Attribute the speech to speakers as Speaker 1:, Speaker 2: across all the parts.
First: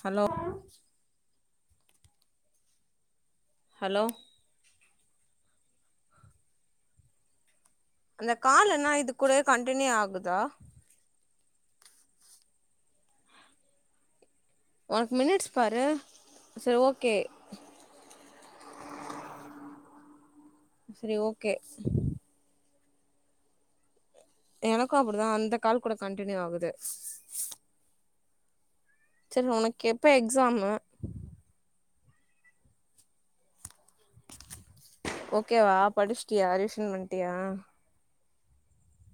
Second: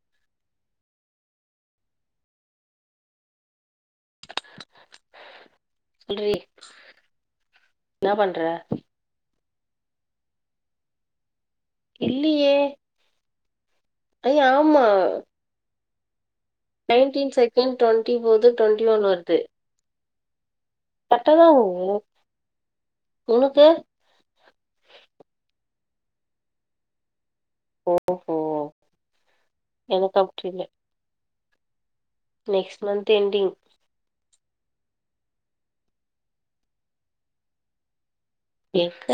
Speaker 1: Hello hello
Speaker 2: சொல்றீ
Speaker 1: அந்த call என்னா இது கூடயே கன்டினியூ ஆகுதா
Speaker 2: இல்லியே அய்யாம்
Speaker 1: ஒனக் மினிட்ஸ் பாரு சரி ஓகே
Speaker 2: நைன்டீன் செகண்ட் டுவென்டிபோது டுவன்ட்டி ஒன் வர்து
Speaker 1: சரி
Speaker 2: கர்ட்டாதா
Speaker 1: ஓகே
Speaker 2: வோவு ஒனக்கு
Speaker 1: எனக்கு அப்டிதா அந்த கால் கூட கன்டினியூ ஆகுது
Speaker 2: ஓஹோ
Speaker 1: செர் ஒனக்கு எப்ப
Speaker 2: எனக்கு அப்படி இல்லை
Speaker 1: எக்ஸாமு
Speaker 2: நெக்ஸ்ட் மந்த் என்டிங்
Speaker 1: ஓகேவா படிச்சிட்டியா ரிவிஷன் பண்ணிட்டியா
Speaker 2: எக்க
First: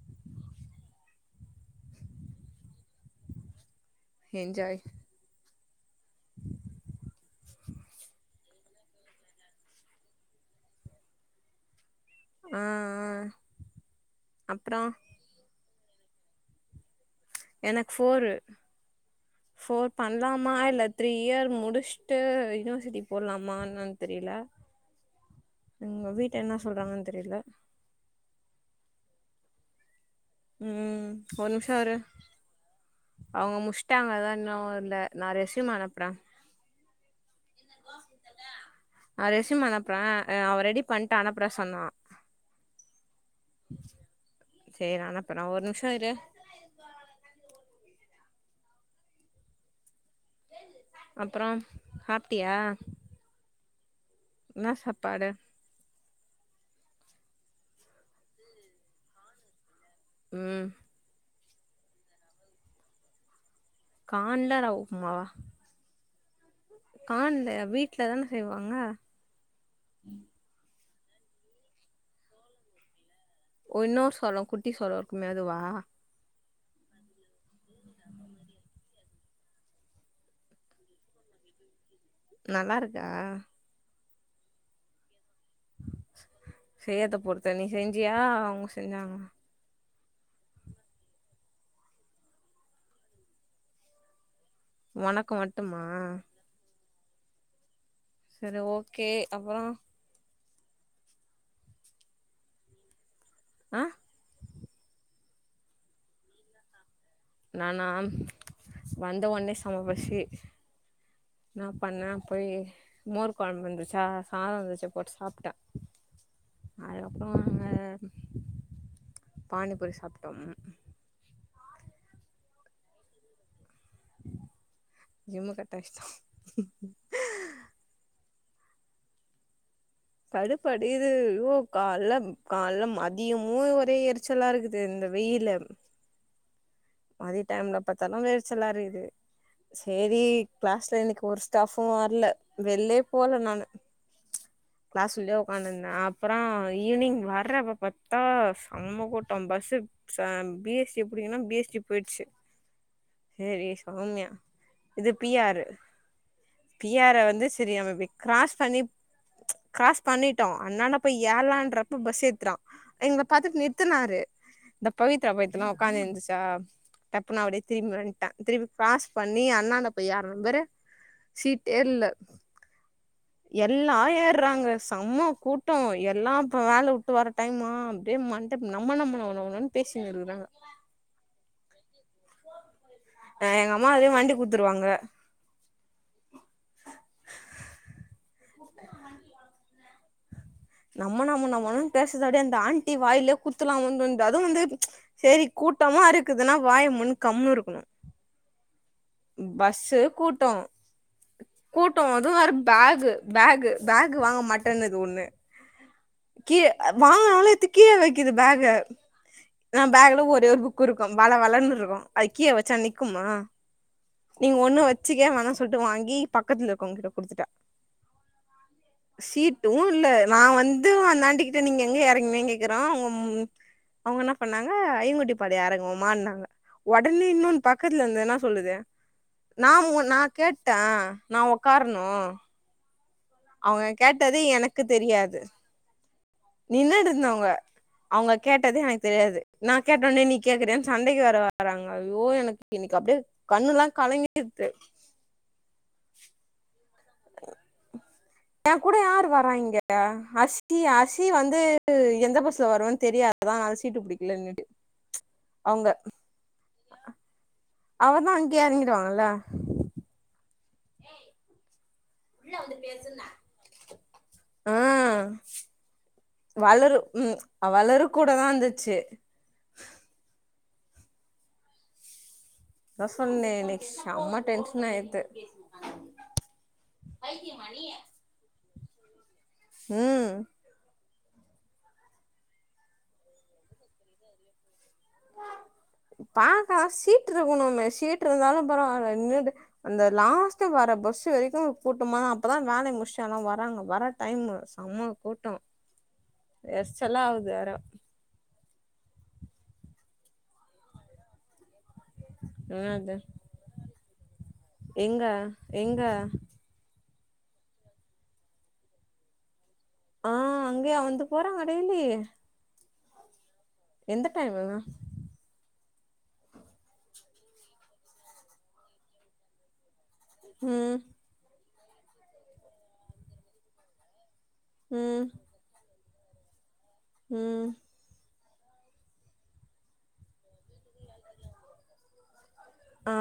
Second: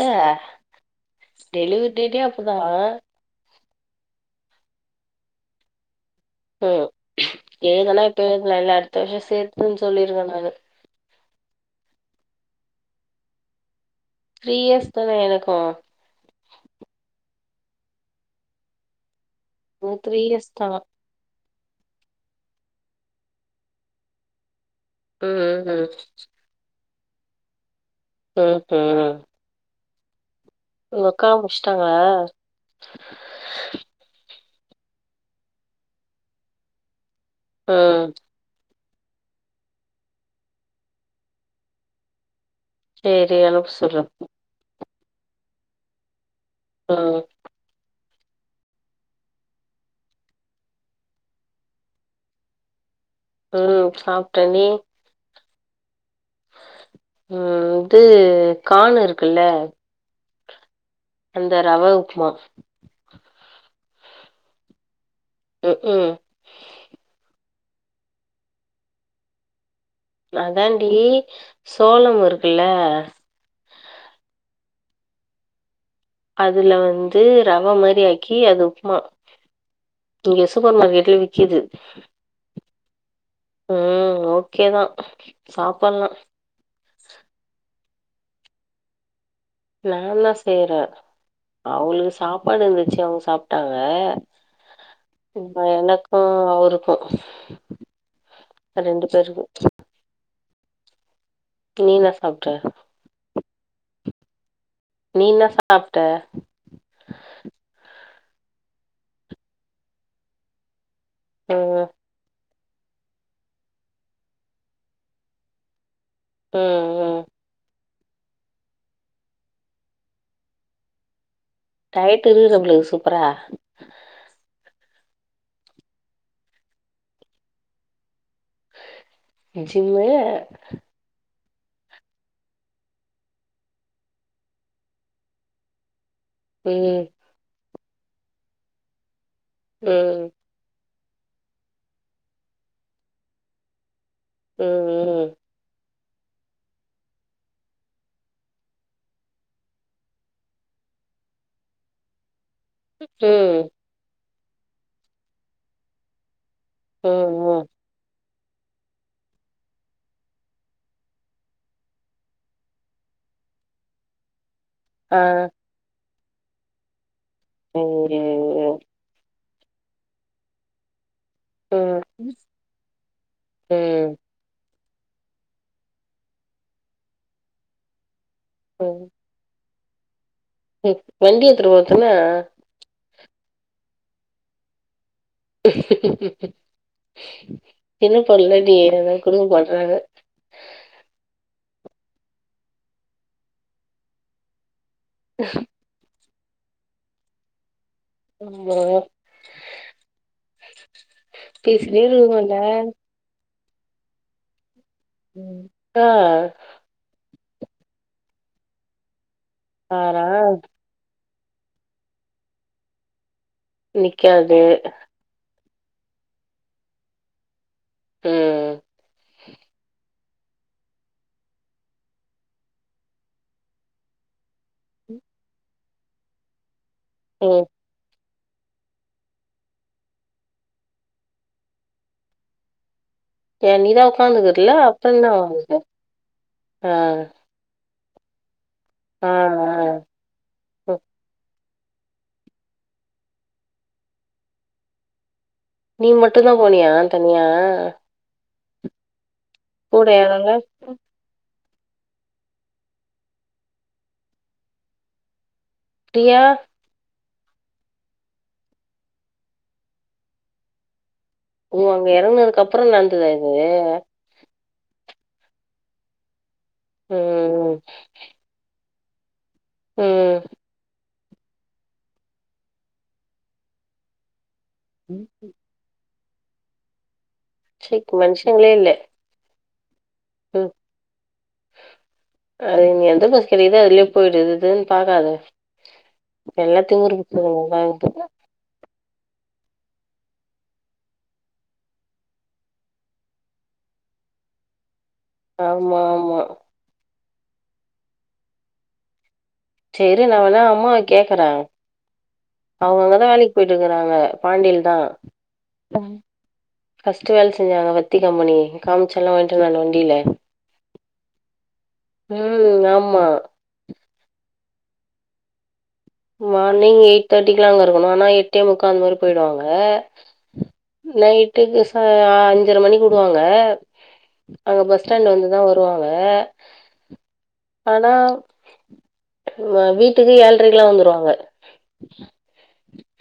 Speaker 2: டெலிவரி டேட்டே அப்போதா
Speaker 1: எஞ்ஜாய்
Speaker 2: ம் எழுதனா இப்போ எழுதலா இல்ல அடுத்த வர்ஷோ சேத்துன்னு சொல்லிர்வே நானு
Speaker 1: ஆ ஆ
Speaker 2: த்ரீ
Speaker 1: அப்றோ
Speaker 2: இயர்ஸ் தான எனக்கு
Speaker 1: எனக்கு ஃபோரு ஃபோர்
Speaker 2: த்ரீ இயர்ஸ்
Speaker 1: பண்லாமா
Speaker 2: தான்
Speaker 1: இல்ல த்ரீ இயர் முடிசுட்டு யூனிவர்சிட்டி போட்லாமான்னு என்னான்னு தெரியல
Speaker 2: ம் ம்
Speaker 1: எங்க வீட்டுல என்ன சொல்றாங்கன்னு தெரியல
Speaker 2: ம்ஹீம்
Speaker 1: ம். ஒரு நிம்ஷோ இரு
Speaker 2: முடிச்சிட்டாங்களா
Speaker 1: அவங்க முட்ஸ் விட்டாங்களா இன்னு இல்ல நா ரெஸ்யும் அனுப்புறே.
Speaker 2: ம்
Speaker 1: நா ரெஸ்யும் அனுப்புறே அவ ரெடி பண்ணிட்டா அனுப்றே சொன்னா
Speaker 2: சேரி அனுப் சொலறே
Speaker 1: சேரி அனுப்புறே ஒரு நிமிஷோ இரு
Speaker 2: ஆ
Speaker 1: அப்றோ சாப்ட்டியா
Speaker 2: உம் சாப்
Speaker 1: என்ன சாப்பாடு
Speaker 2: ம் த்து கான்னு இருக்குல்ல
Speaker 1: ம்
Speaker 2: அந்த ரவ உப்மா
Speaker 1: கான்ல ரவ உப்மாவா
Speaker 2: ம் ம்
Speaker 1: கான்லையா வீட்ல தான செய்வாங்க.
Speaker 2: அதான்டி சோளம் இருக்குல்ல
Speaker 1: ஓ இன்னொரு சோளம் குட்டி சோளம் இருக்குமே அதுவா
Speaker 2: அதுல வந்து ரவ மாரி ஆக்கி அது உப்மா இங்கே சூப்பர் மார்க்கெட்ல விக்குது
Speaker 1: நல்லாருக்கா
Speaker 2: உம் ஓகே தான் சாப்பட்லா
Speaker 1: செய்யாத பொறுத்து நீ செஞ்சாங்களா அவுங்க செஞ்சாங்களா
Speaker 2: நால்லா செய்றே அவுங்களுக்கு சாப்பாடு இருந்துச்சு அவுங்க சாப்ட்டாங்க.
Speaker 1: ஒனக்கு
Speaker 2: இப்ப
Speaker 1: மட்டுமா
Speaker 2: எனக்கு அவருக்கு
Speaker 1: செரி ஓகே அப்பறோ
Speaker 2: நீ என்ன சாப்ட்ட
Speaker 1: அ
Speaker 2: நீ இன்னா சாப்ட
Speaker 1: நானா வந்த ஒன்னே செம பசி
Speaker 2: ம்
Speaker 1: இன்னாப் பண்ணே போயி மோர் கொழம்பு இந்துசா சாதோ இந்துசு போட்டு சாப்ட்டே
Speaker 2: ம் ம்
Speaker 1: அப்றோ அங்க அ பானிபூரி சாப்ட்டம்.
Speaker 2: டயட்டு இருகுற போலகுது சூப்பரா
Speaker 1: ஜிம்ம கட்டச்டா
Speaker 2: ஜிம்மு
Speaker 1: படுப்படிர் இது ஓக் கால்லம் கால்லம் மதியமு ஒரே எரிச்சலா இருகுது இந்த வெயில்லேம்
Speaker 2: ம்
Speaker 1: மதிய டைம்ல பாத்தாலு வெரிச்சலா இருகுது
Speaker 2: ம்.
Speaker 1: சேரிக் கிளாஸ்ல இன்னைக்கு ஒரு ஸ்டாஃபு வர்ல வெள்லேப் போல நானு கிளாஸ்
Speaker 2: ம்.
Speaker 1: உள்ளியே ஒக்காணுந்தேப் அப்றோ ஈவினிங் வர்றப்ப பாத்தா செம்ம கூட்டம் பஸ்ஸுப் சாம் பி எஸ் டிப் புடிகுனாப் பி எஸ் டிப் போயிட்ச்சு
Speaker 2: ம்.
Speaker 1: சேரி சௌம்யா இதுப் பி ஆரு பி
Speaker 2: ம்.
Speaker 1: ஆர வந்து
Speaker 2: ம்.
Speaker 1: செரி நம இபிக் கிராஸ் பண்ணிப் கிராஸ் பண்ணிட்டோ அண்ணான்டப் போய் ஏர்லான்றப்ப பஸ் எத்துடா எங்ளப் பாத்துட் நிர்த்தனாரு இந்தப்
Speaker 2: ஆ.
Speaker 1: பவித்ரா பயித்யோலா ஒக்காந்திந்துசா டப்புனு அப்டியேத் திரும்பி வன்ட்டே திரும்பி
Speaker 2: ம்.
Speaker 1: கிராஸ் பண்ணி அண்ணான்டப் போய் ஏர்னம் பேரு சீட்டே
Speaker 2: ம்.
Speaker 1: இல்ல
Speaker 2: ம்.
Speaker 1: எல்லா
Speaker 2: ம்.
Speaker 1: ஏர்றாங்க செம்ம கூட்டோ எல்லா இப்ப வேல வுட்டு வர டைமா அப்டியே மண்டப் நம்ம நம்ம நம நம நமன் பேசினுருகுறாங்க
Speaker 2: ம் வண்டி எத்துடு போத்தென்னே
Speaker 1: அ எங்க அம்மா அதே வண்டி குட்த்துருவாங்க
Speaker 2: [unintelligible] குடுகும் போட்றாங்க
Speaker 1: நம்ம நம்ம நமனுன் பேசறதப்டியே அந்த ஆண்டி வாயிலேக் குத்துலாம் வந் தோண்து அது வந்து சேரிக் கூட்டமா இருக்குதுனா வாயமூன் கம்னு இருக்குணு
Speaker 2: அம்மா
Speaker 1: பஸ்ஸு கூட்டோ
Speaker 2: பேசினே
Speaker 1: கூட்டோ அது
Speaker 2: இருக்குமால்ல.
Speaker 1: வேறப் பேகு பேகு பேகு வாங்க மாட்டேன்னுது ஒன்னு
Speaker 2: ம். ஆ.
Speaker 1: கீழ அ வாங்கனாலு எத்து கீழ வெக்குது பேக நா
Speaker 2: ஆனா
Speaker 1: பேகல ஒரே ஒரு புக் குருக்கும் வழ வழன்னுருக்கு அதுக் கீழ வெச்சா நிக்குமா நீங்க
Speaker 2: நிக்காது.
Speaker 1: ஒன்னு வெச்சுகே வேணா சொல்ட்டு வாங்கி பக்கத்ல இருக்கவுங்கிட்ட குடுத்துட்டா
Speaker 2: ம்
Speaker 1: சீட்டு இல்ல நா வந்து அந்தாண்டி கிட்ட நீங்க எங்க எறங்னிங் கேக்கறோ உங்கம் அவுங்க என்னாப் பண்ணாங்க ஐங்கொட்டிப்பாளையோ ஏறங்கம்மான்னாங்க ஒடனே இன்னொன்
Speaker 2: ம்.
Speaker 1: பக்கத்ல இருந்த என்னா சொல்லுது நா மூன் நாக் கேட்டே நா ஒக்கார்ணு
Speaker 2: ஏன்
Speaker 1: அவுங்க
Speaker 2: நீ தான்
Speaker 1: கேட்டது
Speaker 2: உட்காந்துக்கிறல
Speaker 1: எனக்குத்
Speaker 2: அப்புறம் என்ன
Speaker 1: தெரியாது
Speaker 2: உனக்கு? ஆ.
Speaker 1: நின்னுடுருந்தவுங்க அவுங்க கேட்டது எனக்கு
Speaker 2: ஆ. ஆ.
Speaker 1: தெரியாது நாக் கேட்ட ஒன்னே நீக் கேக்குறியான்
Speaker 2: ம்.
Speaker 1: சண்டைக்கு வேற வராங்க ஐயோ எனக்கு இன்னைக்கு அப்டே கண்ணுலாங் கலங்கிர்த்து
Speaker 2: நீ மட்டுந்தா போனியா தனியா
Speaker 1: ஏங்கூட யார் வராய்ங்க
Speaker 2: கூட யாரும் இல்ல?
Speaker 1: [unintelligible] தி வந்து எந்த பஸ்ல வருன்னு தெரியாதா அதா சீட்டு பிடிக்கலனுட்டு அவுங்க
Speaker 2: ரியா
Speaker 1: ரியா அவா தான் அங்கயே எறங்கிடுவாங்கல்ல ஏய்
Speaker 2: ஓ அங்க எறங்கனதுக்கு அப்புறம் நடந்ததா இதுவே
Speaker 1: ஆ வளரும் உம்
Speaker 2: ம்,
Speaker 1: வளரும் கூட தான் இருந்துச்சு
Speaker 2: உம்
Speaker 1: அதா சொன்னே இன்னைக்கு செம்ம டென்ஷன் ஆயிடுத்து
Speaker 2: ம். சிக்கு மனுஷங்களே இல்ல
Speaker 1: உம்
Speaker 2: ம் அது நீ எந்த பஸ் கிடைக்குதோ அதுலயே போயிடறது
Speaker 1: பாக்கா
Speaker 2: திமிரு
Speaker 1: சீட்டு
Speaker 2: பிடிச்சவங்க
Speaker 1: இருக்கணும்ல சீட்டு
Speaker 2: தான்
Speaker 1: இருந்தாலும் பரவால்ல நின்னுட்டு அந்த லாஸ்ட் வர பஸ் வரைக்கும் கூட்டமா அப்பதான் வேலை முடிச்டு எல்லாம் வறாங்க வர டைம்மு செம கூட்
Speaker 2: ஆமா ஆமா
Speaker 1: செல்லாவது வேற
Speaker 2: சேரி நா வேனா அம்மாவ கேக்குற அவுங்க
Speaker 1: என்னது
Speaker 2: அங்கதா வேலைக்கு போயிட்டு இருக்குறாங்க பாண்டியில தான்
Speaker 1: எங்க எங்க
Speaker 2: ஃபர்ஸ்ட் வேல செஞ்சாங்க வத்தி கம்பெனி காமிச்செல்லா வாங்கிட்டு வந்தாங்கல வண்டியில
Speaker 1: ஆ அங்கயா வந்து போறாங்க டெய்லி
Speaker 2: ம் ஆமா
Speaker 1: எந்த டைம்மு வாங்குனா
Speaker 2: மார்னிங் எயிட் தேர்ட்டிக்குல்லாம் அங்க இருக்கணும் ஆனா எட்டே முக்கால் வர போயிடுவாங்க
Speaker 1: ம்
Speaker 2: நைட்டுக்கு சா அஞ்சர மணிக்கு உடுவாங்க அங்க பஸ்
Speaker 1: ம்
Speaker 2: ஸ்டாண்ட் வந்துதான் வ ருவாங்க
Speaker 1: ம்
Speaker 2: ஆனா வீட்டுக்கு ஏழ்ரைக்குலாம் வந்துருவாங்க
Speaker 1: ஆ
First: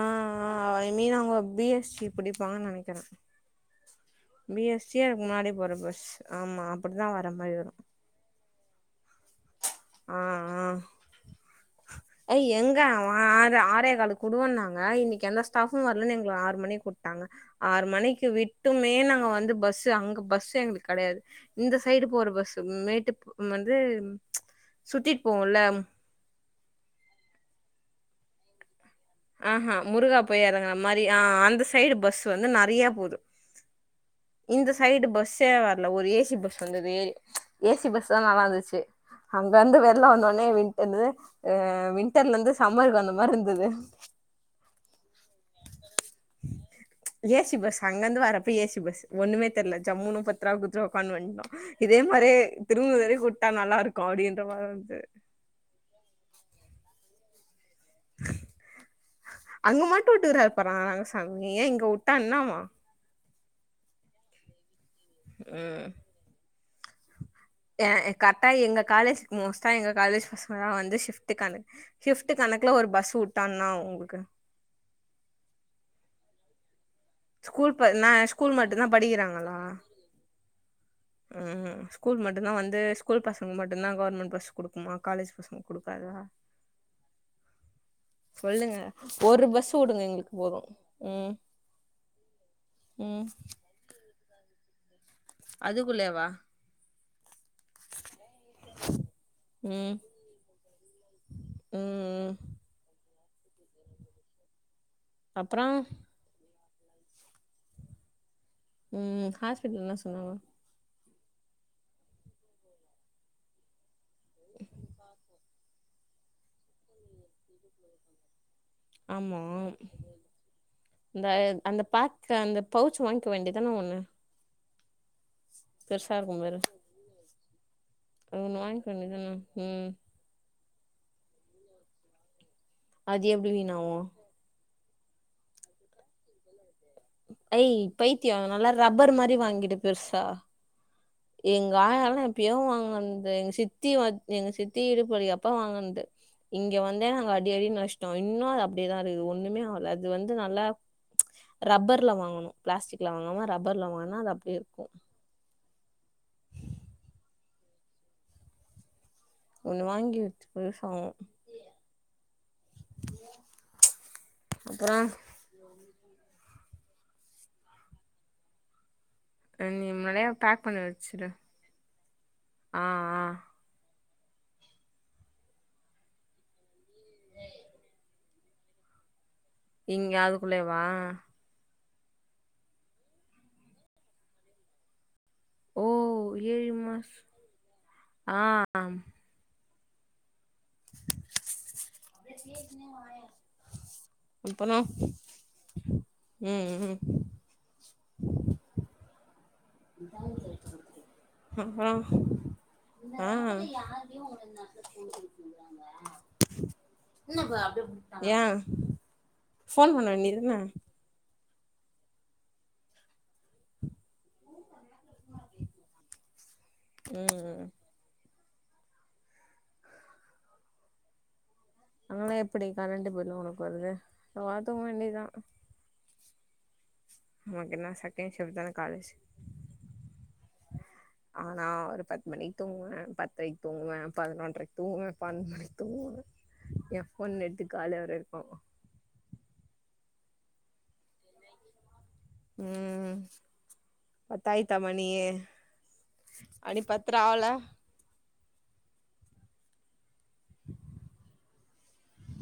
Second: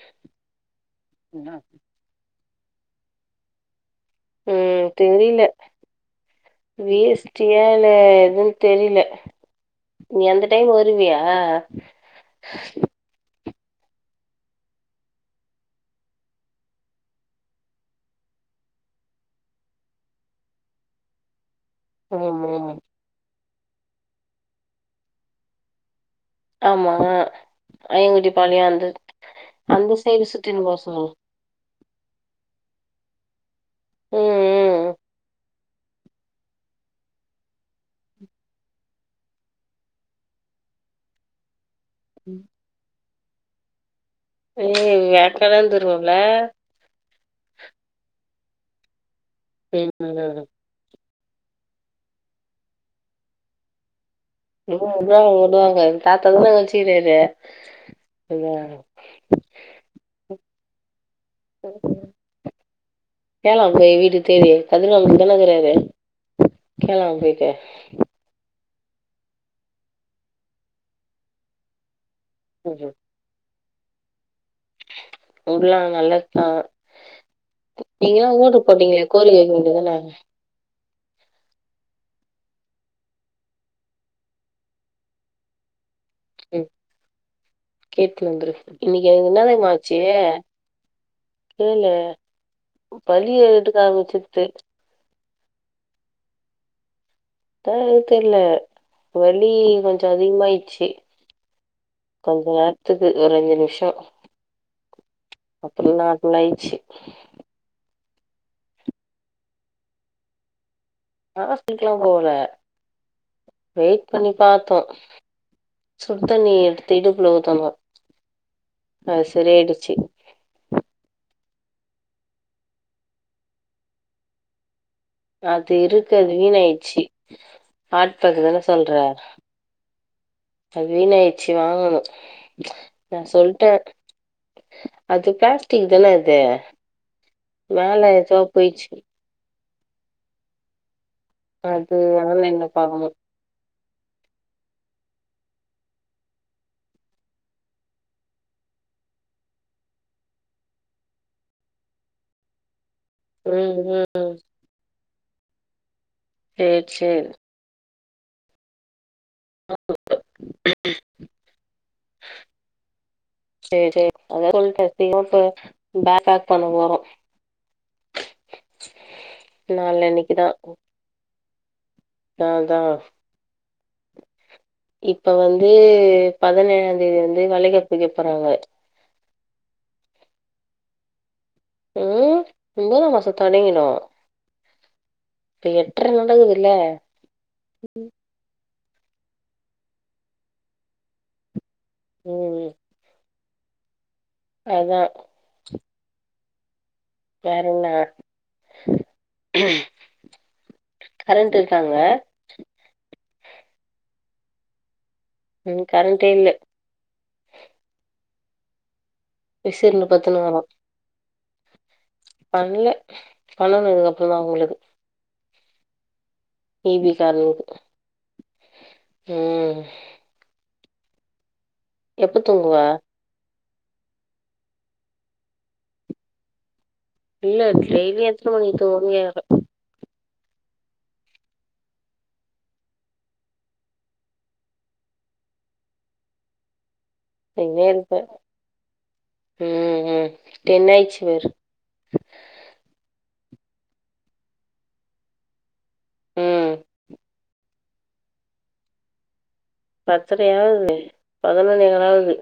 Speaker 1: ஆ ஐ மீன் அவுங்க
Speaker 2: ம்.
Speaker 1: பிஎஸ்டி புடிப்பாங்கனு நெனைக்கிற
Speaker 2: ம்
Speaker 1: பிஎஸ்டி அதுக்கு
Speaker 2: தெரியல.
Speaker 1: முன்னாடி போற பஸ் ஆமா அப்படிதான் வர மாரி வரும்
Speaker 2: எதுன் தெரியல
Speaker 1: ஆ
Speaker 2: நீ அந்த டைம்
Speaker 1: ஆ
Speaker 2: வருவியா
Speaker 1: ஏய் எங்க ஆறு ஆறேக்கால்க்கு உடுவன்னாங்க இன்னைக்கு எந்த ஸ்டாபும் வரலன்னு எங்களுக்கு ஆறு மணிக்கு உட்டாங்க ஆறு மணிக்கு விட்டுமே நாங்க வந்து பஸ்ஸு அங்க பஸ் எங்களுக்கு கெடையாது இந்த சைடு போற
Speaker 2: ஆமா.
Speaker 1: பஸ்ஸு மேட்டு வந்து சுத்தி போவோம்ல
Speaker 2: ஆமா அயங்குடி பாளையம் வந்து
Speaker 1: ஆஹா முருகா போய் இறங்குற மாரி ஆ அந்த சைடு பஸ் வந்து நெறைய போது இந்த
Speaker 2: ம், ம்.
Speaker 1: சைடு பஸ்ஸே வரல ஒரு ஏசி பஸ் வந்தது ஏசி பஸ் தான் நல்லா இருந்துச்சு அங்கயிருந்து வெள்ளம் வந்தோடனே விண்டு என்னது வின்டர்ல
Speaker 2: ம்.
Speaker 1: இருந்து சம்மருக்கு வந்த மார் இருந்தது
Speaker 2: ஐயயோ வேர்க்கலாந்துருவம்ல
Speaker 1: ஏசி பஸ் அங்கருந்து வர்றப்ப ஏசி பஸ் ஒண்ணுமே தெர்ல
Speaker 2: ம்,
Speaker 1: ஜம்முனு
Speaker 2: ம்.
Speaker 1: பத்ரூபா குடு த்து ஒக்காந்து வண்டோம் இதே மாரியே திருமூர் வரையும் வுட்டா நல்லா இருக்கும் காடியன்ட வா
Speaker 2: இனிம உடுவாங்க உடுவாங்க உங்க தாத்தா தானா வச்சிருக்குறாரு
Speaker 1: அங்க மட்டு விட்டுருகரா பாரே சாமி ஏ இங்க விட்டா என்னாவா
Speaker 2: கேலே போய் வீட்டு தேடி பதினாலதனகுறாரு கேளங்க போய்டு
Speaker 1: ஏ கரெக்டா எங்க காலேஜுக்கு மோஸ்ட்டா எங்க காலேஜ் பசங்கள வந்து ஷிஃப்டுக்கானு ஷிஃப்ட் கணக்குல ஒரு
Speaker 2: ம்ஹ்ம்.
Speaker 1: பஸ் வுட்டா என்னா அவுங்களுக்கு
Speaker 2: உடலா நல்லதுதா
Speaker 1: ஸ்கூல் ப நா
Speaker 2: நீங்களா
Speaker 1: ஸ்கூல்
Speaker 2: வோட்டு
Speaker 1: மட்டுந்தா
Speaker 2: போட்டீங்களே கோரிக்க வைக்க
Speaker 1: படிக்கிறாங்களா
Speaker 2: வேண்டியதுதான
Speaker 1: ம் ஸ்கூல் மட்டும்தா வந்து ஸ்கூல் பசங்க மட்டும்தா கவர்மெண்ட் பஸ் குடுக்குமா காலேஜ் பசங்களுக்கு குடுக்காதா
Speaker 2: ஏ கேட்டு வந்துரு
Speaker 1: சொல்லுங்க
Speaker 2: இன்னைக்கு எனக்கு என்னா
Speaker 1: ஒரு பஸ்
Speaker 2: தெரிம்மாச்சு
Speaker 1: வுடுங்க எங்களுக்கு போது ம்
Speaker 2: கேலு
Speaker 1: ம்
Speaker 2: பல்லிய எட்டுக்காமிசுச்சு
Speaker 1: அதுக்குள்ளேவா
Speaker 2: தா அ தெர்ல்ல வலி
Speaker 1: ம்
Speaker 2: கொஞ்சொ அதிகமாயிடுச்சு
Speaker 1: ம்
Speaker 2: கொஞ்ச நேர த்துக்கு ஒரு அஞ்சு நிம்ஷோ
Speaker 1: அப்றோ
Speaker 2: அப்ரோ நாள் புல்லாயிட்ச்சு
Speaker 1: ம் ஹாஸ்பிட்ல்ல சொன்னாங்கோ
Speaker 2: ஹாஸ்பிட்ல்லா போல வெயிட் பண்ணி பாத்தோ சுடுத்தண்ணிய எடுத்து இடுப்புல [unintelligible] அது
Speaker 1: ஆமா
Speaker 2: சரியாயிடுச்சு
Speaker 1: இந்த அந்த பேக்கு அந்த பவுச் வாங்க்க வேண்டியதான ஒண்ணு
Speaker 2: அது இருக்கு
Speaker 1: பெருசா
Speaker 2: அது
Speaker 1: இருக்கும் பாரு
Speaker 2: வீணா ஆயிட்ச்சி
Speaker 1: அது
Speaker 2: சாப்டது தான
Speaker 1: ஒண்ணு வாங்கிக்க
Speaker 2: சொல்ற
Speaker 1: வேண்டியதான ம்
Speaker 2: அது வீணாயிடுச்சு வாங்கணு நா
Speaker 1: அது எப்டி
Speaker 2: சொல்ட்டே
Speaker 1: வீணாவு
Speaker 2: அது பிளாஸ்டிக் தான இது
Speaker 1: ஐ பைத்தியோ நல்லா ரப்பர் மாரி வாங்கிட்டு பெருசா எங்க
Speaker 2: அது
Speaker 1: ஆயாலா எப்யோ
Speaker 2: ஆன்லைன்ல பாக்கணு
Speaker 1: வாங்கன்து எங்க சித்தி வச் எங்க சித்தி இடுபுவலி அப்ப வாங்கந்து இங்க வந்தே நாங்க அடி அடி அஸ்ட்டோ இன்னு அப்டியே தா இருக்குது ஒண்ணுமே ஆகல அது வந்து நல்லா ரப்பர்ல வாங்கனு பிளாஸ்டிக்ல வாங்காம
Speaker 2: ம்
Speaker 1: ரப்பர்ல வாங்னா அது
Speaker 2: ம்
Speaker 1: அப்டியே இருக்கூ
Speaker 2: சேரி சேர்
Speaker 1: ஒண்ணு வாங்கி வெச்சிக்கோ சொ
Speaker 2: சேரி சேரி அது வேற வன்ட்ட
Speaker 1: அப்றோ
Speaker 2: [unintelligible] பேக் பேக் பண்ண போறோ
Speaker 1: நீ முன்னாடியே
Speaker 2: நாள்ளனைக்குதா
Speaker 1: பேக் பண்ணி வச்சுரு
Speaker 2: நான் தா
Speaker 1: ஆ ஆ
Speaker 2: இப்ப வந்து பதினேழாந் தேதி வந்து வெளகாப்பு வெப் பறாங்க
Speaker 1: இங்க அதுக்குள்ளவேவா
Speaker 2: ம் ஒம்பதாமாசோ தொடங்கிடு இப்ப
Speaker 1: ஓ
Speaker 2: எட்ர நடக்குதுல்ல
Speaker 1: ஏழு மாஸ் ஆ ஆம்
Speaker 2: ம்
Speaker 1: அப்பனா
Speaker 2: அதா
Speaker 1: ம் ம்
Speaker 2: வேறென்ன கரண்ட்
Speaker 1: அப்ரோ
Speaker 2: இருக்காங்க
Speaker 1: ஆ
Speaker 2: ம் கரண்ட்டே இல்ல
Speaker 1: ய போன்
Speaker 2: விசிறுனு
Speaker 1: பண்ண நீ
Speaker 2: பத்துன்னு
Speaker 1: தான
Speaker 2: வரோ பண்ல பண்ணணு இதுக் அப்ரோதா அவுங்களுக்கு டீவி
Speaker 1: ம்
Speaker 2: கார்னுங்க ம்
Speaker 1: அங்கெல்லா
Speaker 2: எப்ப
Speaker 1: எப்படி
Speaker 2: தூங்குவ
Speaker 1: கரண்ட் பில்லு உனக்கு வருது பாத்துக்க வேண்டியத்தா
Speaker 2: இல்ல
Speaker 1: நமக்கு என்ன
Speaker 2: டெய்லியு
Speaker 1: செகண்ட்
Speaker 2: எத்தன
Speaker 1: ஷிப்ட் தான
Speaker 2: மணிக்கு
Speaker 1: காலேஜ்
Speaker 2: தூங்கு
Speaker 1: நானா ஒரு பத்து மணிக்கு தூங்குவ பத்தரைக் தூங்குவ பதினொன்ரைக் தூங்குவ பன்னணடு மணிக்கு தூங்குவ எப்
Speaker 2: எங்கியோ இருப்ப ம்ம்ம் டென் ஆயிச்சி பாரு
Speaker 1: ம் பத்தாயித்த மணி
Speaker 2: ம்
Speaker 1: மணி பத்தரை ஆவல
Speaker 2: பத்தரையா ஆகுது பதினொன்னேகால் ஆவுது